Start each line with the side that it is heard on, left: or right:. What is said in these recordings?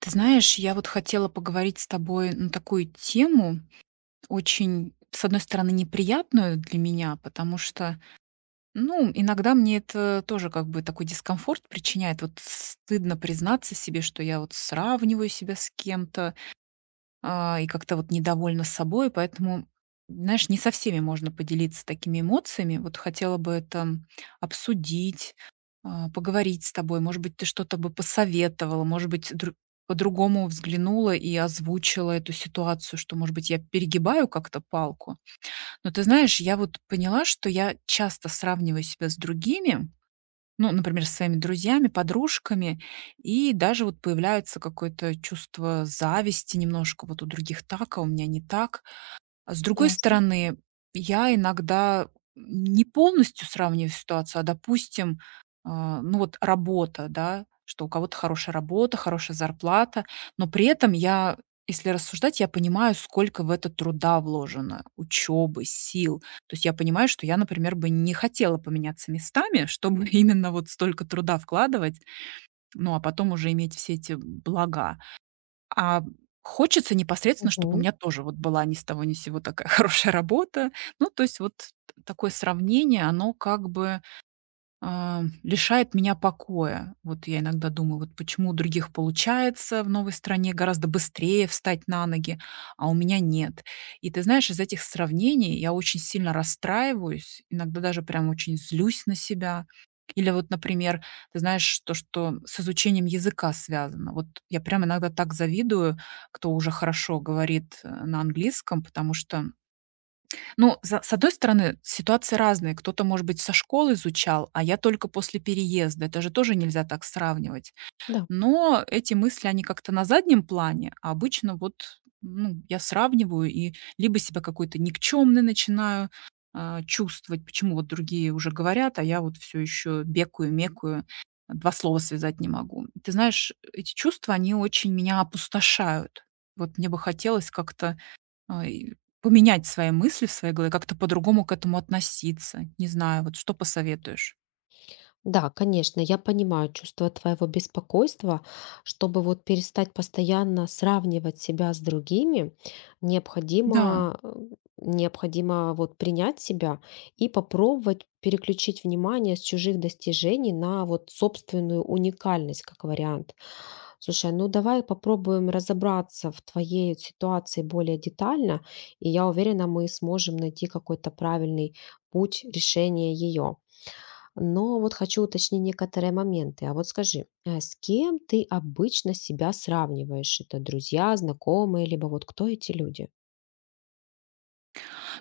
right: Ты знаешь, я вот хотела поговорить с тобой на такую тему, очень, с одной стороны, неприятную для меня, потому что, ну, иногда мне это тоже как бы такой дискомфорт причиняет. Вот стыдно признаться себе, что я вот сравниваю себя с кем-то, и как-то вот недовольна собой, поэтому, знаешь, не со всеми можно поделиться такими эмоциями. Вот хотела бы это обсудить, поговорить с тобой. Может быть, ты что-то бы посоветовала, может быть, по-другому взглянула и озвучила эту ситуацию, что, может быть, я перегибаю как-то палку. Но ты знаешь, я вот поняла, что я часто сравниваю себя с другими, ну, например, со своими друзьями, подружками, и даже вот появляется какое-то чувство зависти немножко. Вот у других так, а у меня не так. А с другой
left: Ясно.
right: стороны, я иногда не полностью сравниваю ситуацию, допустим, ну вот работа, да, что у кого-то хорошая работа, хорошая зарплата, но при этом я, если рассуждать, я понимаю, сколько в это труда вложено, учебы, сил. То есть я понимаю, что я, например, бы не хотела поменяться местами, чтобы именно вот столько труда вкладывать, ну а потом уже иметь все эти блага. А хочется непосредственно, чтобы у
left: Мгм.
right: меня тоже вот была ни с того ни с сего такая хорошая работа. Ну, то есть вот т такое сравнение, оно как бы лишает меня покоя. Вот я иногда думаю, вот почему у других получается в новой стране гораздо быстрее встать на ноги, а у меня нет. И ты знаешь, из этих сравнений я очень сильно расстраиваюсь, иногда даже прям очень злюсь на себя. Или вот, например, ты знаешь, то, что с изучением языка связано. Вот я прям иногда так завидую, кто уже хорошо говорит на английском, потому что ну, с одной стороны, ситуации разные. Кто-то, может быть, со школы изучал, а я только после переезда. Это же тоже нельзя так сравнивать.
left: Да.
right: Но эти мысли, они как-то на заднем плане, а обычно вот ну, я сравниваю и либо себя какой-то никчемный начинаю чувствовать, почему вот другие уже говорят, а я вот все еще бекую, мекую, два слова связать не могу. Ты знаешь, эти чувства, они очень меня опустошают. Вот мне бы хотелось как-то и поменять свои мысли в своей голове, как-то по-другому к этому относиться. Не знаю, вот что посоветуешь?
left: Да, конечно, я понимаю чувство твоего беспокойства. Чтобы вот перестать постоянно сравнивать себя с другими,
right: Да.
left: необходимо, необходимо вот принять себя и попробовать переключить внимание с чужих достижений на вот собственную уникальность как вариант. Слушай, ну давай попробуем разобраться в твоей ситуации более детально, и я уверена, мы сможем найти какой-то правильный путь решения ее. Но вот хочу уточнить некоторые моменты. А вот скажи, с кем ты обычно себя сравниваешь? Это друзья, знакомые, либо вот кто эти люди?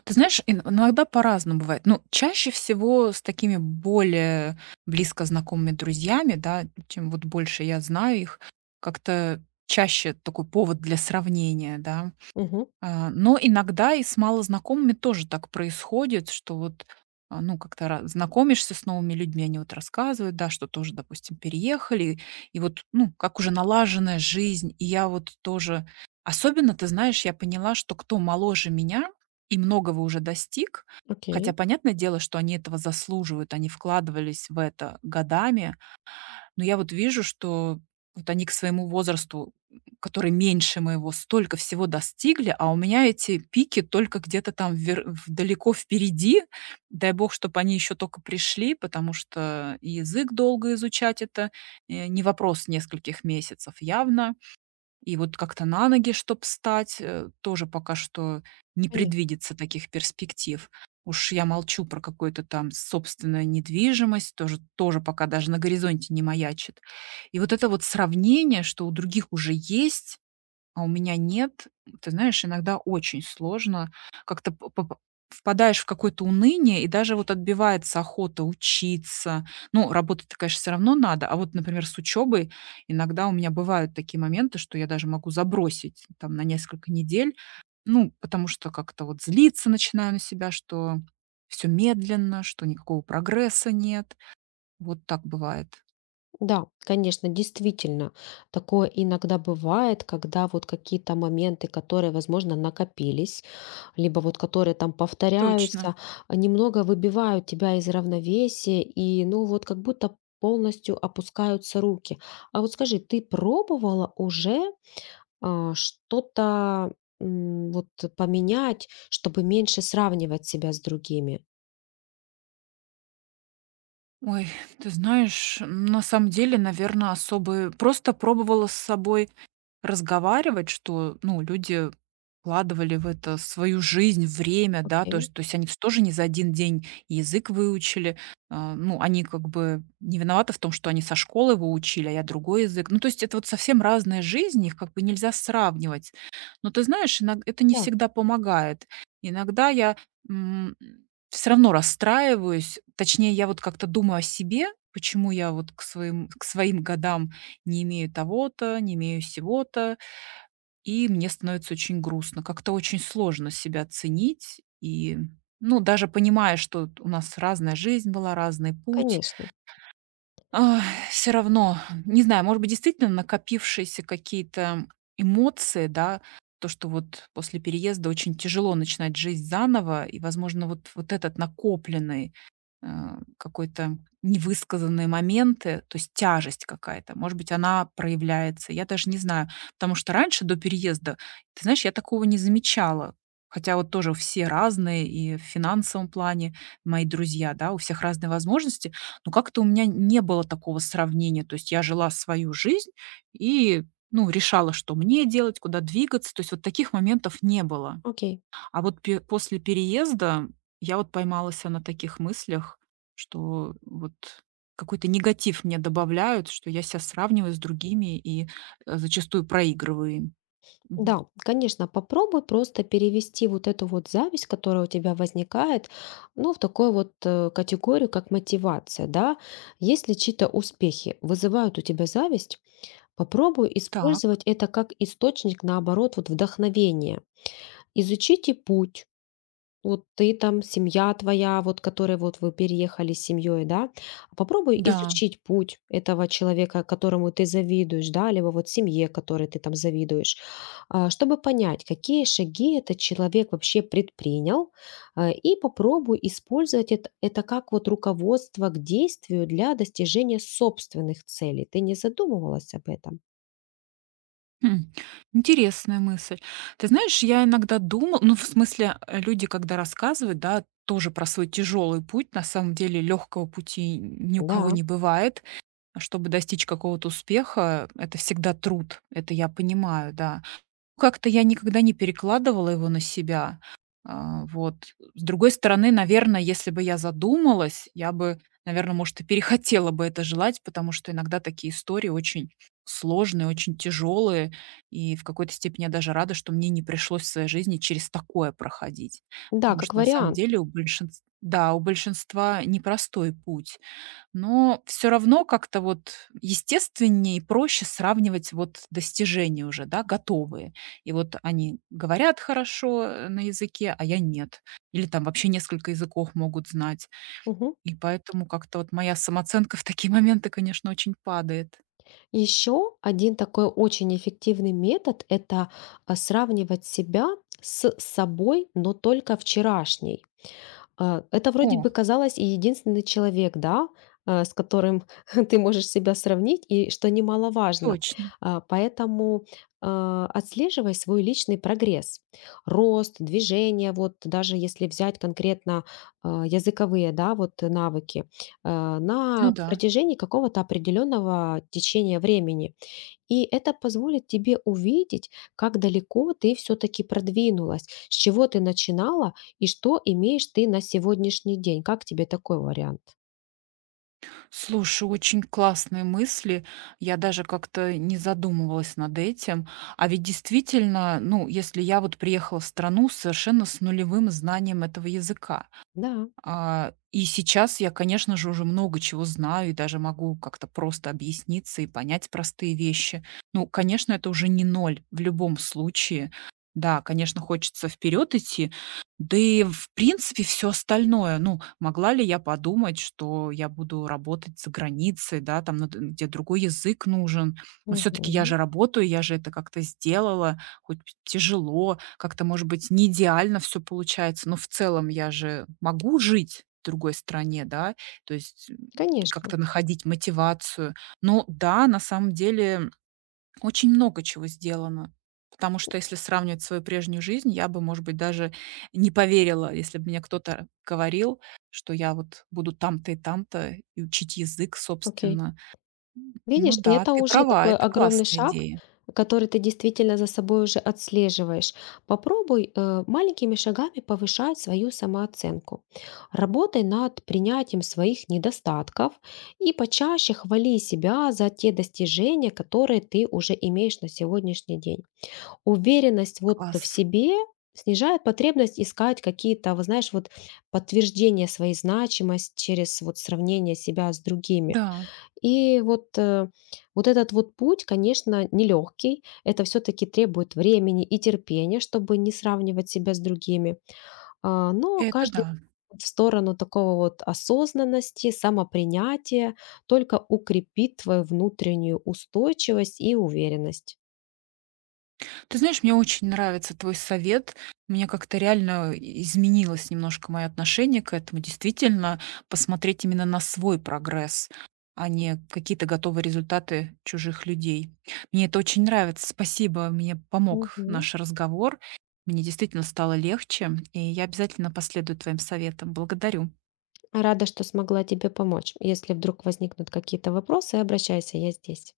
right: Ты знаешь, ин иногда по-разному бывает. Ну, чаще всего с такими более близко знакомыми друзьями, да, чем вот больше я знаю их, как-то чаще такой повод для сравнения, да.
left: Угу.
right: Но иногда и с малознакомыми тоже так происходит, что вот, ну, как-то ра знакомишься с новыми людьми, они вот рассказывают, да, что тоже, допустим, переехали, и вот, ну, как уже налаженная жизнь. И я вот тоже особенно, ты знаешь, я поняла, что кто моложе меня и многого уже достиг,
left: Окей.
right: хотя понятное дело, что они этого заслуживают, они вкладывались в это годами, но я вот вижу, что вот они к своему возрасту, который меньше моего, столько всего достигли, а у меня эти пики только где-то там далеко впереди. Дай бог, чтобы они еще только пришли, потому что и язык долго изучать это не вопрос нескольких месяцев явно. И вот как-то на ноги, чтоб встать, тоже пока что не
left: Понятно.
right: предвидится таких перспектив. Уж я молчу про какую-то там собственную недвижимость, тоже пока даже на горизонте не маячит. И вот это вот сравнение, что у других уже есть, а у меня нет. Ты знаешь, иногда очень сложно. Как-то впадаешь в какое-то уныние, и даже вот отбивается охота учиться. Ну, работать-то, конечно, все равно надо. А вот, например, с учебой иногда у меня бывают такие моменты, что я даже могу забросить там на несколько недель. Ну, потому что как-то вот злиться начинаю на себя, что все медленно, что никакого прогресса нет. Вот так бывает.
left: Да, конечно, действительно, такое иногда бывает, когда вот какие-то моменты, которые, возможно, накопились, либо вот которые там
right: Точно.
left: повторяются, а, немного выбивают тебя из равновесия, и ну вот как будто полностью опускаются руки. А вот скажи, ты пробовала уже а, что-то, м, вот поменять, чтобы меньше сравнивать себя с другими.
right: Ой, ты знаешь, на самом деле, наверное, особо просто пробовала с собой разговаривать, что, ну, люди вкладывали в это свою жизнь, время, да, то
left: Окей.
right: есть то есть они ж тоже не за один день язык выучили. Ну, они как бы не виноваты в том, что они со школы его учили, а я другой язык. Ну, то есть это вот совсем разная жизнь, их как бы нельзя сравнивать. Но ты знаешь, иног это не
left: Да,
right: всегда помогает. Иногда я, все равно расстраиваюсь, точнее, я вот как-то думаю о себе, почему я вот к своим годам не имею того-то, не имею сего-то, и мне становится очень грустно. Как-то очень сложно себя ценить и, ну, даже понимая, что у нас разная жизнь была, разный путь,
left: конечно.
right: все равно, не знаю, может быть, действительно накопившиеся какие-то эмоции, да, то, что вот после переезда очень тяжело начинать жизнь заново, и, возможно, вот этот накопленный э, какой-то невысказанные моменты, то есть тяжесть какая-то, может быть, она проявляется, я даже не знаю. Потому что раньше, до переезда, ты знаешь, я такого не замечала. Хотя вот тоже все разные, и в финансовом плане мои друзья, да, у всех разные возможности, но как-то у меня не было такого сравнения. То есть я жила свою жизнь и, ну, решала, что мне делать, куда двигаться. То есть вот таких моментов не было.
left: Окей.
right: А вот пе после переезда я вот поймалась на таких мыслях, что вот какой-то негатив мне добавляют, что я себя сравниваю с другими и, зачастую проигрываю им. Мгм.
left: Да, конечно, попробуй просто перевести вот эту вот зависть, которая у тебя возникает, ну, в такую вот, категорию, как мотивация, да. Если чьи-то успехи вызывают у тебя зависть, попробуй
right: Так,
left: использовать это как источник, наоборот, вот вдохновения. Изучите путь. Вот ты там, семья твоя, вот которой вот вы переехали с семьей, да, попробуй
right: да.
left: изучить путь этого человека, которому ты завидуешь, да, либо вот семье, которой ты там завидуешь, а, чтобы понять, какие шаги этот человек вообще предпринял, а, и попробуй использовать это как вот руководство к действию для достижения собственных целей. Ты не задумывалась об этом?
right: Хм. Интересная мысль. Ты знаешь, я иногда думала, ну, в смысле, люди, когда рассказывают, да, тоже про свой тяжелый путь, на самом деле легкого пути ни у кого
left: Да,
right: не бывает. А чтобы достичь какого-то успеха, это всегда труд. Это я понимаю, да. Как-то я никогда не перекладывала его на себя. Вот. С другой стороны, наверное, если бы я задумалась, я бы, наверное, может, и перехотела бы это желать, потому что иногда такие истории очень сложные, очень тяжелые, и в какой-то степени я даже рада, что мне не пришлось в своей жизни через такое проходить.
left: да,
right: Потому
left: как
right: что на самом
left: вариант.
right: деле у большинства, да, у большинства непростой путь. Но все равно как-то вот естественнее и проще сравнивать вот достижения уже, да, готовые. И вот они говорят хорошо, на языке, а я нет. Или там вообще несколько языков могут знать.
left: Мгм.
right: И поэтому как-то вот моя самооценка в такие моменты, конечно, очень падает.
left: Еще один такой очень эффективный метод — это а, сравнивать себя с собой, но только вчерашней. А, это вроде
right: О,
left: бы казалось и единственный человек, да, а, с которым ты можешь себя сравнить, и что немаловажно.
right: точно.
left: А, поэтому а, отслеживай свой личный прогресс, рост, движение, вот даже если взять конкретно а, языковые, да, вот навыки, а,
right: Ну
left: на
right: да.
left: протяжении какого-то определенного течения времени. И это позволит тебе увидеть, как далеко ты все-таки продвинулась, с чего ты начинала и что имеешь ты на сегодняшний день. Как тебе такой вариант?
right: Слушай, очень классные мысли. Я даже как-то не задумывалась над этим. А ведь действительно, ну, если я вот приехала в страну совершенно с нулевым знанием этого языка,
left: Да,
right: и сейчас я, конечно же, уже много чего знаю и даже могу как-то просто объясниться и понять простые вещи. Ну, конечно, это уже не ноль в любом случае. Да, конечно, хочется вперед идти. Да и, в принципе, все остальное. Ну, могла ли я подумать, что я буду работать за границей, да, там, где другой язык нужен. Но все-таки я
left: мгм,
right: же работаю, я же это как-то сделала хоть тяжело, как-то, может быть, не идеально все получается, но в целом я же могу жить в другой стране, да, то есть, и
left: конечно.
right: как-то находить мотивацию. Но да, на самом деле очень много чего сделано, потому что если сравнивать свою прежнюю жизнь, я бы, может быть, даже не поверила, если бы мне кто-то говорил, что я вот буду там-то и там-то и учить язык,
left: Окей.
right: собственно.
left: Видишь,
right: Ну
left: и
right: да,
left: это
right: ты
left: уже
right: права,
left: такой
right: это
left: огромный
right: классная
left: шаг,
right: идея.
left: который ты действительно за собой уже отслеживаешь. Попробуй э, маленькими шагами повышать свою самооценку. Работай над принятием своих недостатков и почаще хвали себя за те достижения, которые ты уже имеешь на сегодняшний день. Уверенность вот в
right: Класс.
left: себе снижает потребность искать какие-то, вы знаешь, вот подтверждения своей значимости через вот сравнение себя с другими.
right: Да,
left: И вот, э, вот этот вот путь, конечно, нелегкий. Это все-таки требует времени и терпения, чтобы не сравнивать себя с другими. А, но
right: это
left: каждый
right: да.
left: в сторону такого вот осознанности, самопринятия только укрепит твою внутреннюю устойчивость и уверенность.
right: Ты знаешь, мне очень нравится твой совет. Мне как-то реально изменилось немножко мое отношение к этому. Действительно, посмотреть именно на свой прогресс, а не какие-то готовые результаты чужих людей. Мне это очень нравится. Спасибо, мне помог
left: Мгм.
right: наш разговор. Мне действительно стало легче, и я обязательно последую твоим советам. Благодарю.
left: Рада, что смогла тебе помочь. Если вдруг возникнут какие-то вопросы, обращайся, я здесь.